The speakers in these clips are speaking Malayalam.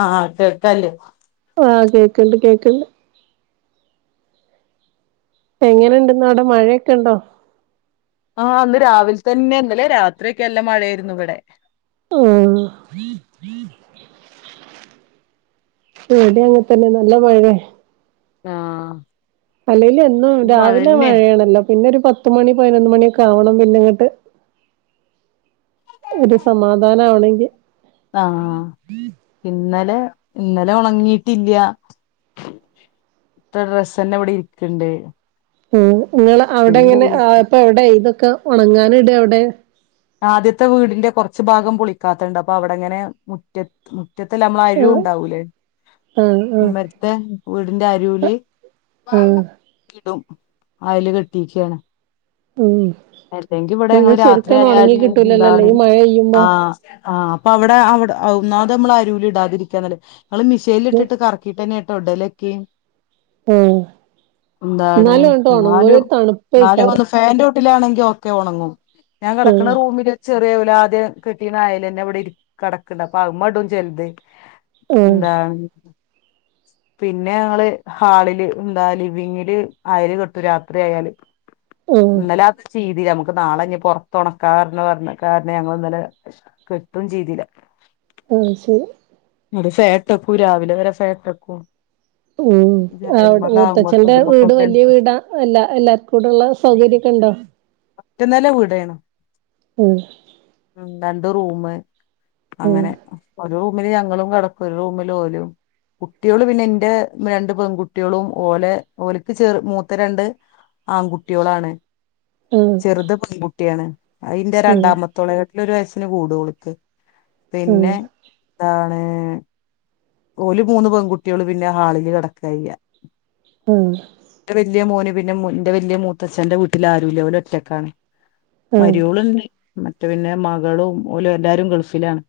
ആ കേക്കാലെ ആ കേക്ണ്ട് കേക്ക്ണ്ട് എങ്ങനെ ഇണ്ടിന്ന് അടെ മഴക്കെ ണ്ടോ ആ ഇന്ന് രാവിലെ തന്നെ എന്നലെ രാത്രിയൊക്കെ നല്ല മഴയായിരുന്നു ഇവിടെ ആ ഇവിടെ അങ്ങനെതന്നെ നല്ല മഴയാ ആ അല്ലേലും എന്നും രാവിലെ മഴയാണല്ലോ പിന്നെ ഒരു പത്തുമണി പതിനൊന്ന് മണിയൊക്കെ ആവണം പിന്നെ അങ്ങോട്ട് ഒരു സമാധാനം ആവണെങ്കി ആ ഇന്നലെ ഇന്നലെ ഉണങ്ങിട്ടില്ല ഇട്ട ഡ്രസ്സന്നെ ഇവിടെ ഇരിക്കണ്ട് ഉം നിങ്ങള് അവിടെ എന്ന് എങ്ങനെ ഇപ്പൊ എവടെ ഒക്ക ഉണങ്ങാനനിട എവിടെ ആദ്യത്തെ വീടിന്റെ കുറച്ച് ഭാഗം പൊളിക്കാത്തണ്ട് അപ്പൊ അവിടെങ്ങനെ മുറ്റത്ത് മുറ്റത്തല്ല നമ്മൾ അരു ആഹ് ഉണ്ടാവൂലേ ആഹ് ആഹ് മേ രത്തെ വീടിന്റെ അരുല് ആഹ് ഇടും അയല് കെട്ടിക്കയാണ് ഉം പിന്നെ രാത്രി ശരിക്കൊന്ന് ഉണങ്ങി ആയാല് കിട്ട് എന്താണ് ആ ആ അപ്പ അവിടെ അവിടെ ഔ ഒന്നാമത് അമ്മള് അരൂല് ഇടാതിരിക്കാ നല്ല ങ്ങള് മെഷീനിൽ ഇട്ട്ട്ട് കറക്കിയിട്ടെന്നെ എട് തൊടലക്കെ ആഹ് എന്താണ് എന്നാലും അങ്ങട്ട് ഒണങ്ങൂല ന്നാലും ഒരു ന്നാലും തണുപ്പേക്കാരം ഒന്ന് ഫാൻൻ്റെ ചോട്ട് വീട്ടിലാണെങ്കിൽ ഒക്കെ ഉണങ്ങും ക്കണേ ആഹ് റൂമില് ചെറിയ ഓല് ആദ്യം കെട്ടീണെ അയലന്നെ ഇവിടെ ഇരിക്ക കടക്കണ്ട് അപ്പൊ അതുമ്മെടും ചെലത് ആഹ് എന്താണ് പിന്നെ ഞങ്ങള് ഹാളില് ഉം ആഹ് ഇന്നലെ രാത്രി ചെയ്തില്ലനമുക്ക് നാളെ ഇനി പൊറത്തൊണക് കാരണ പറഞ്ഞ കാരണം ഞങ്ങൾ ഇന്നലെ കിട്ടും ചെയ്തില്ല ആ ശരി നട്ട് ഫാൻ ഇട്ടെക്കും രാവിലെ വരെ ഫാൻ ഇട്ട് വെക്കും ഉം അവടെ മൂത്തച്ഛന്റെ വീട് ഇതുമ്മക്കൊക്കെ വലിയ വീടാ എല്ല എല്ലാർക്കും കൂടെള്ള സൗകര്യൊക്കെ ഉണ്ടോ ഒറ്റ നല്ല വീടയാണ് [unintelligible] ഉം രണ്ടു റൂമ് ഉം അങ്ങനെ ഓരോ ഇന്നലെ രാവിലെ ങ്ങളും കടക്കും ഒരു റൂമിൽ ഓലും കുട്ടികള് പിന്നെ ന്റെ രണ്ട് പെൺകുട്ടികളും ഓല ഓലക്ക് ചെർ മൂത്ത രണ്ട് ആൺകുട്യോളാണ് ഉം ചെറുത് പെൺകുട്ടിയാണ് അയിന്റെ രണ്ടാമത്തോളെ ൻ്റെ ഒരു വയസ്സിന് കൂടും ഓൾക്ക് ഉം ഉം പിന്നെ ന്താ ഏഹ് ഓല് മൂന്ന് പെൺകുട്ടികള് പിന്നെ ഹാളില് കെടക്കാ ചെയ്യാ ഉം ൻ്റെ വല്ല്യ മോനും പിന്നെ മു ന്റെ വലിയ മൂത്തച്ഛന്റെ വീട്ടിൽ ആരൂല ഓല് ഒറ്റക്കാണ് ഉം മരുവോളുണ്ട് മറ്റ് പിന്നെ മകളും ഓലും എല്ലാരും ഗൾഫിലാണ്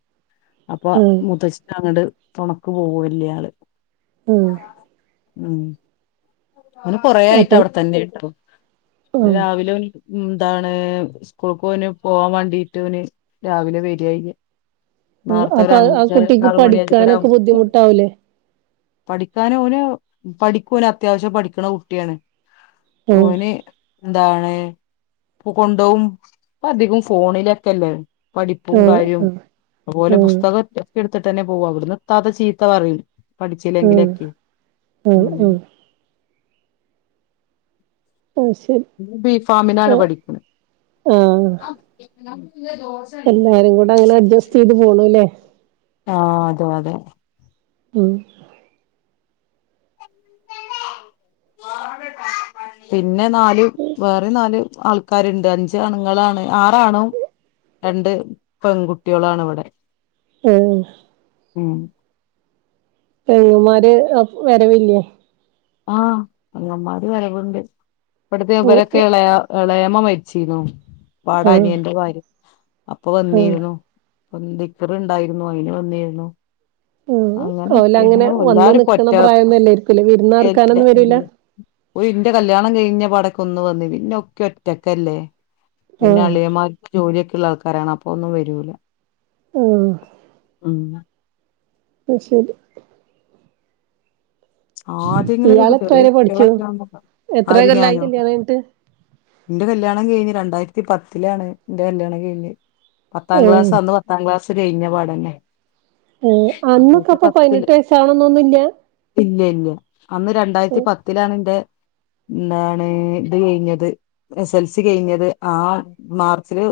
അപ്പൊ ഉം മൂത്തച്ചിക്കങ്ങട് തൊണ ക്ക് പോവൂല്ലാള് ഉം ഉം ഓന് കൊറേ ആയിട്ട് അപ്പം അവിടെ തന്നേണ്പ്പം ഉം രാവിലെ ഉം താണ് സ്കൂള്ക്കോന് പോവാൻ വാണ്ടിട്ടോന് രാവിലെ വരെയ്യാ ഉം അപ്പൊ ആ കുട്ടിക്ക് പഠിക്കാനൊക്കെ ബുദ്ധിമുട്ടാവൂലേ പഠിക്കാനവന് പഠിക്കൊന അത്യാവശ്യം പഠിക്ക്ണ കുട്ടിയാണ് ഉം ഓന് എന്താണ് പ്പ കൊണ്ടോവും ഇപ്പ അധികം ഫോണിലൊക്കെല്ലേ പഠിപ്പും ഉം കാര്യവും ഉം അതുപോലെ ഉം പുസ്തകൊക്കെ എട് ത്ത്ട്ടന്നെ പോവാ ഇവിട്ന്ന് ഇതാത്ത ചീത്ത പറയും ഉം പഠിച്ചില്ലെങ്കിലൊക്കെ ഉം അത് ശരി ഞ്ഞ് ബി ഫാമിനാണ് ആഹ് പഠിക്ക്ണെ ആഹ് [unintelligible] എല്ലാരും കൂടെ അങ്ങനെ അഡ്ജസ്റ്റെയ്ത് പോണൂല്ലേ ആ അത്പോലെ ഉം പിന്നെ നാല് വേറിം നാല് ആൾക്കാര്ണ്ട് അഞ്ച് ആണുങ്ങളാണ് ആറാണും രണ്ട് പെൺകുട്ടിളാണ് ഇവിടെ ഓ ഉം പെങ്ങമാര് ആഹ് വരവില്ലേ ആ പെങ്ങമാര് വരവ്ണ്ട് ഇവ്ട്ത്തെ ഉം ഉം ഇവരെക്കെളയാ എളേമ്മ മരിച്ചിര്ന്നു പാടാ ആഹ് അനിയന്റെ കാര്യം അപ്പൊ ആഹ് വന്നീരുന്നു അപ്പം ദിക്കർ ഇണ്ടായിരുന്നു അയിന് വന്നിരുന്നു ആ അങ്ങനെയൊക്കെ ഓലങ്ങനെ അങ്ങനെ വന്ന് നിക്ക്ണ പ്രായൊന്നു അല്ലേയിരിക്കുല്ലേ വിരുന്നാർ ഇല്ല [unintelligible] ഓല്ന്റെ കല്യാണം കഴി കഴിഞ്ഞ പാടൊക്കെ ഒന്ന് വന്ന് പിന്നെ ഒക്കെ ഒറ്റക്കല്ലേ പിന്നെ ആഹ് അളിയന്മാർക്ക് ജോലിയൊക്കെള്ളാള്ക്ക് പറയണം അപ്പൊന്നും വരൂല ആ മ് അത് ശരി ആദ്യങ്ങളൊക്കെ ഇയാളെത്ര ചെറ വരെ പഠിച്ചു കേളക്ക എത്ര അര് കൊല്ലായി ഞാനോ കല്യാണം കഴിഞ്ഞിട്ട് എന്റെ കല്യാണം കഴിഞ്ഞ് രണ്ടായിരത്തി പത്തിലാണ് എന്റെ കല്യാണം കഴിഞ്ഞെ പത്താം ആഹ് ക്ലാസ് അന്ന് പത്താം ക്ലാസ് ഴിഞ്ഞ പാടന്നെ ഏ അന്നൊക്കെ അന്നത്തെ അപ്പൊ പതിനെട്ട് വയസ്സാവണന്നൊന്നുല്യാ പിന്നെ ഇല്ലേ അന്ന് രണ്ടായിരത്തി പത്തിലാണ് എന്റെ എന്താണ് ഇത് കഴിഞ്ഞത് എസ് എൽ സി കഴിഞ്ഞത് ആ മാർച്ചില്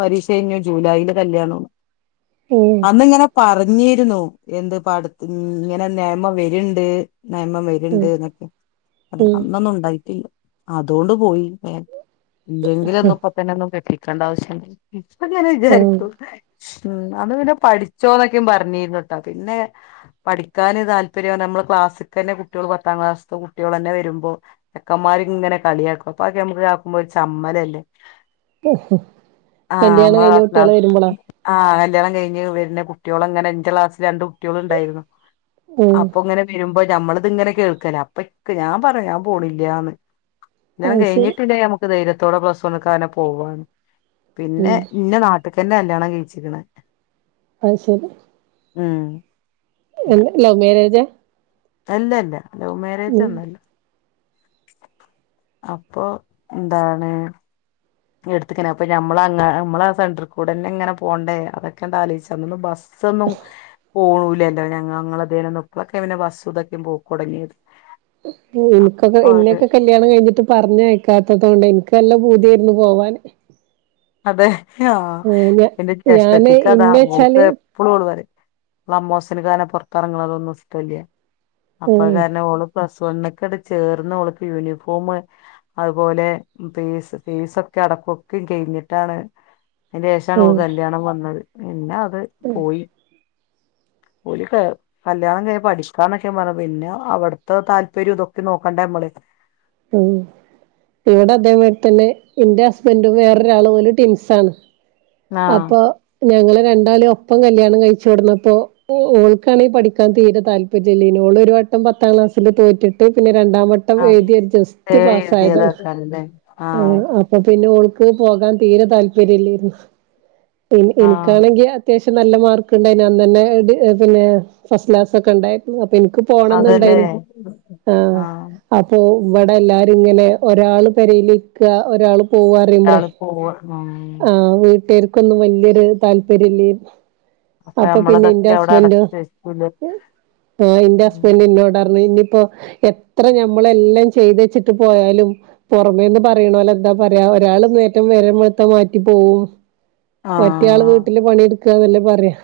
പരീക്ഷ കഴിഞ്ഞു ജൂലൈയില് കല്യാണോം ഉം അന്നിങ്ങനെ പറഞ്ഞ ഞ്ഞിരുന്നു എന്ത് പാട ഇങ്ങനെ നിയമം വരും ട്ട് നെയ്മം വരുണ്ട് എന്നൊക്കെ അതി ഉം അന്നൊന്നും ഉണ്ടായിട്ടില്ല അതുകൊണ്ട് പോയി ഇല്ലെങ്കിലും മുപ്പത്തെന്നൊന്നും കെട്ടി എക്കണ്ട ആവശ്യം അത് ഞാൻ ഉം ആഹ് വിചാരിച്ചു ഉ അന്ന് പിന്നെ പഠിച്ചോന്നൊക്കെ പറഞ്ഞിരുന്നു കേട്ടാ പിന്നെ പഠിക്കാന് താല്പര്യ നമ്മള് ക്ലാസ്സിക്ക് തന്നെ കുട്ടികൾ പത്താം ക്ലാസ് കുട്ടികൾ തന്നെ വരുമ്പോ ചെക്കന്മാര് ഇങ്ങനെ കളിയാക്കും അപ്പക്കെ നമ്മുക്ക് ആക്കുമ്പോ ഒരു ചമ്മലല്ലേ ആഹ് കല്യാണം നമ്മളെ കഴിഞ്ഞ ക്ലാസ്സില കുട്ടിയള് വരുമ്പോളാ ആഹ് കല്യാണം കഴിഞ്ഞ് വരുന്ന കുട്ടികളുംങ്ങനെ എൻ്റെ ക്ലാസ്സില് രണ്ട് കുട്ടികള്ണ്ടായിരുന്നു ഉം അപ്പൊങ്ങനെ മ്മള ഇത് ഇങ്ങനെ കേൾക്കല അപ്പൊ ഞാൻ പറ ഞാൻ പോണില്ലാന്ന് ഞാൻ അത് ശരി കഴിഞ്ഞിട്ടില്ലേ നമുക്ക് ധൈര്യം ത്തടെ പ്രസടുക്കന് പോവാണ് പിന്നെ ഉം ഇന്ന നാട്ട ഇട്ടക്കന്നെ കല്യാണം കഴിച്ചിരിക്കണ അത് ശരി ആഹ് എല ലവ്മേരേജാ അല്ലല്ല ഉം ലൗമേരേജൊന്നല്ല അപ്പൊ എന്താണ് എടുത്ത്ക്കണെ അപ്പ നമ്മളുംഅങ്ങ നമ്മള ആ സെന്റർകൂടന്നെ ങ്ങനെ പോണ്ടേ അതൊക്കണ്ട് ആലോയ്ച്ചപ്പ ബസ് സൊന്നും പോവൂലല്ലോ ഞങ്ങ ഞ്ഞങ്ങളതേനൊന്നും ഇപ്പൊക്കെ പിന്നെ ബസ്സും ഇതൊക്കെ പോക്കൊടങ്ങിയത് എനിക്കൊക്കെ അപ്പൊ അവര് എന്നൊക്കെ കല്യാണം കഴിഞ്ഞിട്ട് പറഞ്ഞയക്കാത്തോണ്ട് എനക്ക് നല്ലോം പൂതിയായിരുന്നു പോവാൻ അതെ ഹൊ എന്റെ ഞാന് ജേഷ്ത്തിക്കതാ ഇന്നേച്ചാല് ഓൾക്ക് എപ്പളും ഓള്പറയും ളഅമ്മോസൻക്കങ്ങനെ പൊറത്തെറങ്ങണതൊന്നും ഇസ്ട്ടല്യാ ആഹ് അപ്പകാരണം ഓള് പ്രസ് സ്വർണ്ണക്കടചേർന്ന് ഓൾക്ക് യൂണിഫോമ് അത്പോലെ ഫീസ് ഫീസൊക്കടക്കും ഒക്കെ കയ്ഞ്ഞി ട്ടാണ് അയ്‌ന്റെഷാണ് ഓൾക്ക് ആഹ് കല്യാണം വന്നത് പിന്നവ് ട്ട് പോയി ഒര് കെ കല്യാണം കൈ പഠിക്കാനൊക്കെപറ പിന്നെ അവട്ത്തെ താല്പര്യോം ഇതൊക്കെ നോക്കണ്ടെമ്മള് ഉം ഇവിടെ അതേമാതിരിതന്നെ എന്റെ ഹസ്ബൻഡും വേറൊരാളും പോലും ട്ടിൻസാണ് ആഹ് അപ്പൊ ഞങ്ങള് രണ്ടാളേം ഒപ്പംകല്യാണം കയ്ച്ചോട്ന്നപ്പൊ ഒ ഓൾക്കാണെങ്കി പഠിക്കാൻ തീരതാല്പര്യല്ലേനു ഓളൊരു വട്ടം പത്താംക്ലാസ്സില് തോറ്റ്ട്ട് പിന്നെ രണ്ടാംവട്ടം എഴുതിഎട് ഏ ജസ്റ്റ് പാസായതാണ് എഴുതിയതാക്കാരല്ലേ ആഹ് ഏഹ് അപ്പപിന്നെ ഓൾ ക്ക്‌ പോകാൻ തീരതാല്പര്യല്ലേര്ന്നു എനി ആഹ് എനിക്കാണെങ്കി അത്യാവശ്യം നല്ല മാർക്ക്ണ്ടായ്നു അന്നന്നേ ത് പിന്നെ ഫസ്റ്റ്ക്ലാസൊക്കെ ഉണ്ടായിരുന്നു എനിക്ക് അതല്ലേ പോണംന്നുണ്ടായിന് ആ ആഹ് അപ്പൊ ഇവിടെ എല്ലാരും ഇങ്ങനെയാ ഒരാള് പെരേലിക്കാ ഒരാള് പോവാറിയുമ്പളെ ഒരാള് പോവ ഉം ആഹ് വീട്ടേര് ഒന്നും വല്യോര് താല്പര്യല്ലേര്ന്നു അപ്പൊ പിന്നെ നമ്മളതൊക്കെ അവിടെ ന്റെഹസ്ബന്റോ അടച്ച് വെക്കൂലേ ആ എന്റെ ഹസ്ബന്റിനോട് അ കാരണം ഇനിയിപ്പോ എത്ര ഞമ്മള് എല്ലാം ചെയ്തേച്ചിട്ട് പോയാലും പുറമേ നിന്ന് പറയണര് എന്താ പറയാ ഒരാളെ [unintelligible] നേരം വെളുത്ത് മാറ്റിപ്പോവും മറ്റേയാള് ആഹ് വീട്ടില് പണിയെടു അതല്ലേ പറയാ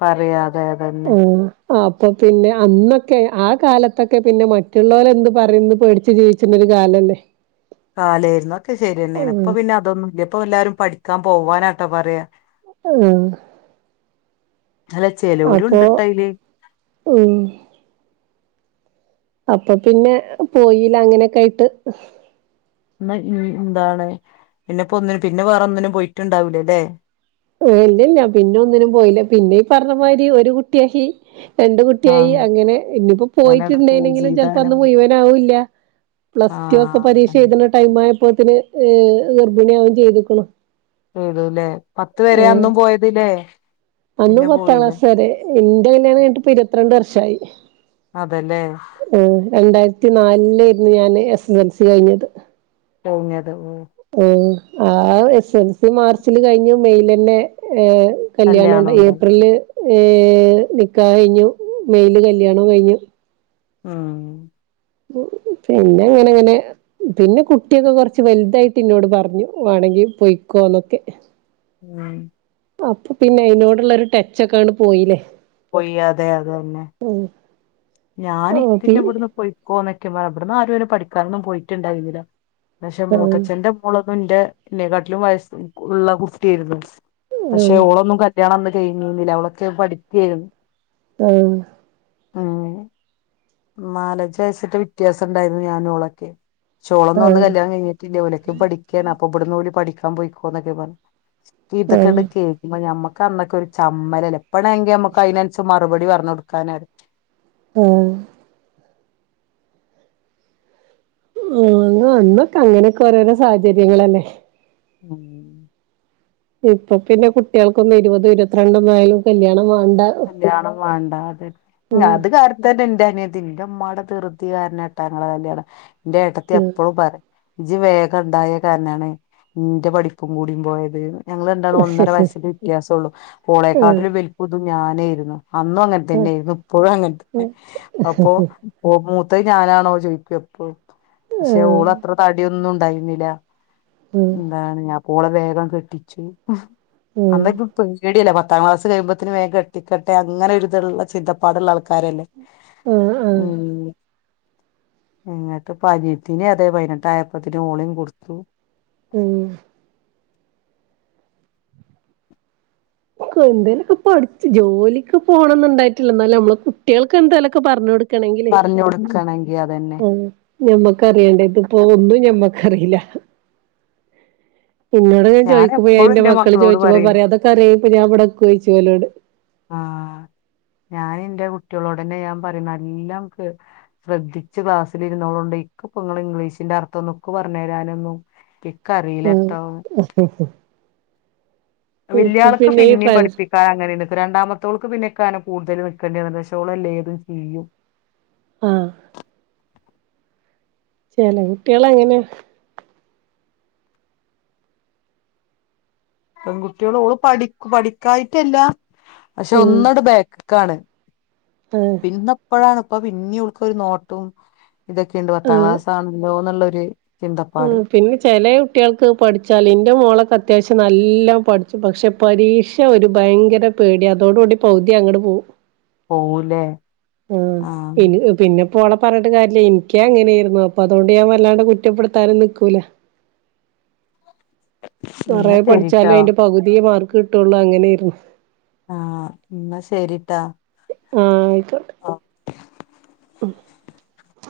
പറയാതെ അതന്നെ ആഹ് അപ്പൊ പിന്നെ അന്നൊക്കെ ആകാലത്തൊക്കെ പിന്നെ മറ്റുള്ളവരെ എന്ത് പറയുന്നു പേടിച്ചു ജീവിച്ചിരുന്ന ഒരു കാലല്ലെ കാലേയ്ര്ന്നു അഒക്കെ ശരിയെന്നേണ് ഇപ്പ പിന്നെ അതൊന്നുംല്ല ഇപ്പ എല്ലാരും പഠിക്കാൻ പോവാനാട്ടോ പറയാ ഉ അല്ല ചെലോരുണ്ട്ട്ടോ അയ്ല് ഉം അപ്പൊ പിന്നെ പോയില അങ്ങനെക്കെയ്ട്ട് ന്ന ൻ ന്താണ് പിന്നെപ്പോ ഒന്നിനും പിന്നെ വേറെ ഒന്നിനും പോയിട്ടുണ്ടാവൂലലെ ഇല്ലല്ല്യ പിന്നെ ഒന്നിനും പോയില്ല പിന്നെ പറഞ്ഞ മാതിരി ഒരു കുട്ട്യാഹി രണ്ട് കുട്ട്യായി ആഹ് അങ്ങനെ ഇനിപ്പോ അങ്ങനട് പോയി പോയിട്ടുണ്ടായിനെങ്കിലും ചെലപ്പോ ചെയ്താനം അന്ന് മുയുവനാവുല്ല പ്ലസ് ടു ഒക്കെ ആഹ് പരീക്ഷ അതന്നെ എഴുത്ണ ടൈമായപ്പോത്ത്ന് ഏ ഗർഭിണിയാവും ചെയ്തുക്ണു ചെയ്തൂലേ ആ അന്ന് പിന്നെ പത്താം പോയില്ലേ ക്ലാസ് വരെ ന്റെ കല്യാണം കഴിഞ്ഞിട്ടിപ്പ ഇരത്രണ്ട് വർഷായി അതേല്ലേ ആഹ് രണ്ടായിരത്തി നാല് ലേയിര്ന്നു ഞാന് എസ്എസ്എൽസി കഴിഞ്ഞത് [unintelligible] ഊം ആ എസ്എൽസി മാർച്ചില് കഴിഞ്ഞു മെയ്ലെന്നെ ഏഹ് കല്യാണം ഒണ്ട് ഏപ്രിൽല് ഏ നികാഹയ്ഞ്ഞു മെയില് കല്യാണോം കയ്ഞ്ഞു ആണോ പിന്നെ അങ്ങനെഅങ്ങനെ പിന്നെ കുട്ടിയൊക്കെ കൊറ്ച്ച് വൽതായിട്ട് ഇന്നോട് പറഞ്ഞു വാണെങ്കി പൊയ്ക്കോന്നൊക്കെ ഉം അപ്പൊ പിന്നെ അയ്നോട്ള്ള ഒര് ട്ടച്ചൊക്കെ അങ്ങട്ട് പോയീലേ പോയി അതെ അതെന്നെ ഞാൻ ആ പി ഇത്തിന്റെ ഇവിടെന്ന് പാെയ്ക്കോളെ മാ ഇവ്ട്ന്നാരും അയ്ന് പഠിക്കാനൊന്നും പോയിട്ട്ണ്ടായ്ര്ന്നില്ല പക്ഷെ ആഹ് മൂത്തച്ഛന്റെ മോള് ന്റെ ഇന്നെകാട്ടിലും വയസ് ഉള്ള കുട്ട്യേയ്ര്ന്നു പക്ഷെ ഓളൊന്നും കല്യാണം കയ്ഞ്ഞീന്നില്ല അവളൊക്കെ പഠിക്കേയ്ര്ന്നു ആ ആ നാലഞ്ചയസറ്റെ വിത്യാസണ്ടായ്ര്ന്നു ഞാനും ഓളൊക്കെ ചോളംന്ന്ന്ന് പറ്ഞ്ഞ് ആഹ് കല്യാണം കഴിഞ്ഞിട്ടില്ല ഓലൊക്കെ പഠിക്കാണ് അപ്പ ഇബട്ന്ന് ഓല് പഠിക്ക സംഭവിക്കാേന്നൊക്കെപ്പ ഈതൊക്കെണ്ട് ആഹ് കേക്കുംമ്പ ഞമ്മ [unintelligible] അന്നൊക്കെരു ചമ്മ [unintelligible] [unintelligible] അയ്നൻ സമാ മറുപടി പർഞ് കൊടുക്കാ [unintelligible] ആ ആ അന്ന് അന്നൊക്കെ അങ്ങനെക്കെ ഓരോ സാഹചര്യങ്ങളല്ലേ ഉം ഇപ്പ പിന്നെ കുട്ടികൾക്കോന്നും ഇരുപതും ഇരുപത്രണ്ടെന്നായാലും കല്യാണം വാ കല്യാണം വേണ്ട അതെന്നെ അത് കാര്യം തന്നെ എന്റെ അനിയത്തി. എന്റെ ഉമ്മടെ ധൃതി കാരണട്ടോ ഞങ്ങടെ കല്യാണം. എന്റെ ഏട്ടത്തി ഉം എപ്പോഴും പറയും. ഇജ് വേഗം ഉണ്ടായ കാരണാണ് ഇന്റെ പഠിപ്പും കൂടും പോയത് എന്ന്. ഞങ്ങള് രണ്ടാളും ആഹ് ഒന്നര വയസ്സിന്റെ വ്യത്യാസവുള്ള ആഹ് ഓളെക്കാട്ടിലും വലുപ്പം തോന്നും. ഞാനെയിരുന്നു അന്നും അങ്ങനെ ആഹ് തന്നെയായിരുന്നു, ഇപ്പോഴും അങ്ങനെ തന്നെ അപ്പൊ പോകുമ്പോ. അത് ഞാനാണോ എന്ന് ചോദിക്കും എപ്പോ. പക്ഷെ ഓള് അത്ര താടിയൊന്നും. തായിഞ്ഞില്ല ആഹ് എന്താണ് ഞാൻ ഓളെ. വേഗം കെട്ടിച്ച് അന്നൊക്കെ പേടിയല്ലേ പ പത്താം ക്ലാസ്സ് കഴിയുമ്പോ. ത്തിന് വേഗം കെട്ടിക്കട്ടെ അങ്ങനെ ഒരു ഇതുള്ള ചിന്തപ്പാടുള്ള ആൾക്കാരല്ലേ. ആഹ് ആഹ് ഉം നിങ്ങൾക്ക് പരീട്ടീനെ അതെ പതിനെട്ട് ആയിപ്പേത്തെന്ന് ഓളെയും കൊടുത്തു. ഉം എന്തേലൊക്കെ പഠിച്ചു ജോലിക്ക് പോകണന്നുണ്ടായിട്ടില്ല എന്നാലും നമ്മള് കുട്ടികൾക്ക് എന്തായാലൊക്കെ പറഞ്ഞ് കൊടു പറഞ്ഞു കൊടുക്കണെങ്കി അതെന്നെ. ആഹ് ഞമ്മക്കറിയണ്ടേ ഇതിപ്പോ ഒന്നും ഞമ്മക്കറിയില്ല. ഇന്നോട് എങ്ങാൻ ചോദിക്കുമ്പോ ഞാൻ എപ്പോഴും എന്റെ മക്കള് മക്കളോട് ചോയിച്ചപ്പോ പറയും പറയാ അതൊക്കെ അറിയാ പിന്നെ ഞാൻ ഇപ്പ ഇവടെ നിക്കോ ചോയിച്ച്. [unintelligible] ആഹ് ഞാൻ എന്റെ കുട്ടികളോടന്നെ ഞാൻ പറയും നല്ലാം കേ ശ്രദ്ധിച്ച് ക്ലാസ്സിലിരുന്നോളോണ്ട് എനിക്ക് ഇപ്പ ഇങ്ങളെ ഇംഗ്ലീഷിന്റെ അർത്ഥം ഒന്നും ഇക്ക് പറഞ്ഞു തരാനൊന്നും കറിയില്ലാ ആഹ് ട്ടോ. ഇപ്പൊ വല്ല്യാൾക്ക് പിന്നെ ഈ പിന്നെയും ട്രാൻസ് പഠിപ്പിക്കാൻ അങ്ങനെ [unintelligible] രണ്ടാമത്തോൾക്ക് പിന്നെ കാനം കൂടുതല് നിൽക്കേണ്ടിവന്നത് [unintelligible] ചെയ്യും. ആഹ് ചെല കുട്ടികള് അങ്ങനെയാ. പെൺകുട്ടികളോള് ഓള് പഠി പഠിക്കാനിട്ടല്ല പക്ഷെ ഉം ഒന്നൂടെ ബാക്ക് ക്കാണ് ആഹ് പിന്നെപ്പഴാണ് അപ്പൊ പിന്നെ ഓൾക്കൊരു നോട്ടവും ഇതൊക്കെയുണ്ട് പത്താം ക്ലാസാണല്ലോ എന്നുള്ള ര് [unintelligible] ഉം പിന്നെ ചിലേ കുട്ടികൾക്ക് പഠിച്ചാല് എന്റെ മോളൊക്കെ അത്യാവശ്യം നല്ലാം പഠിച്ചു പക്ഷെ പരീക്ഷ ഒരു ഭയങ്കര പേടി അതോടുകൂടി പകുതിയും അങ്ങട്ട് പോവും പോവൂല്ലേ ആഹ പിന്നങ്ങ് പിന്നെ ഓളെ പറഞ്ഞിട്ട് കാര്യില്ല എനിക്കാ അങ്ങനെയായിരുന്നു അപ്പൊ അതുകൊണ്ട് ഞാൻ വല്ലാണ്ട് കുറ്റപ്പെടുത്താനും നിക്കൂല കൊറേ എന്നാ ശരിട്ടാ പഠിച്ചാലും അതിന്റെ പകുതിയെ മാർക്ക് കി കിട്ടുള്ളൂ അങ്ങനെയായിരുന്നു ആഹ എന്നാ ശരിട്ടാ ആഹ [inaudible]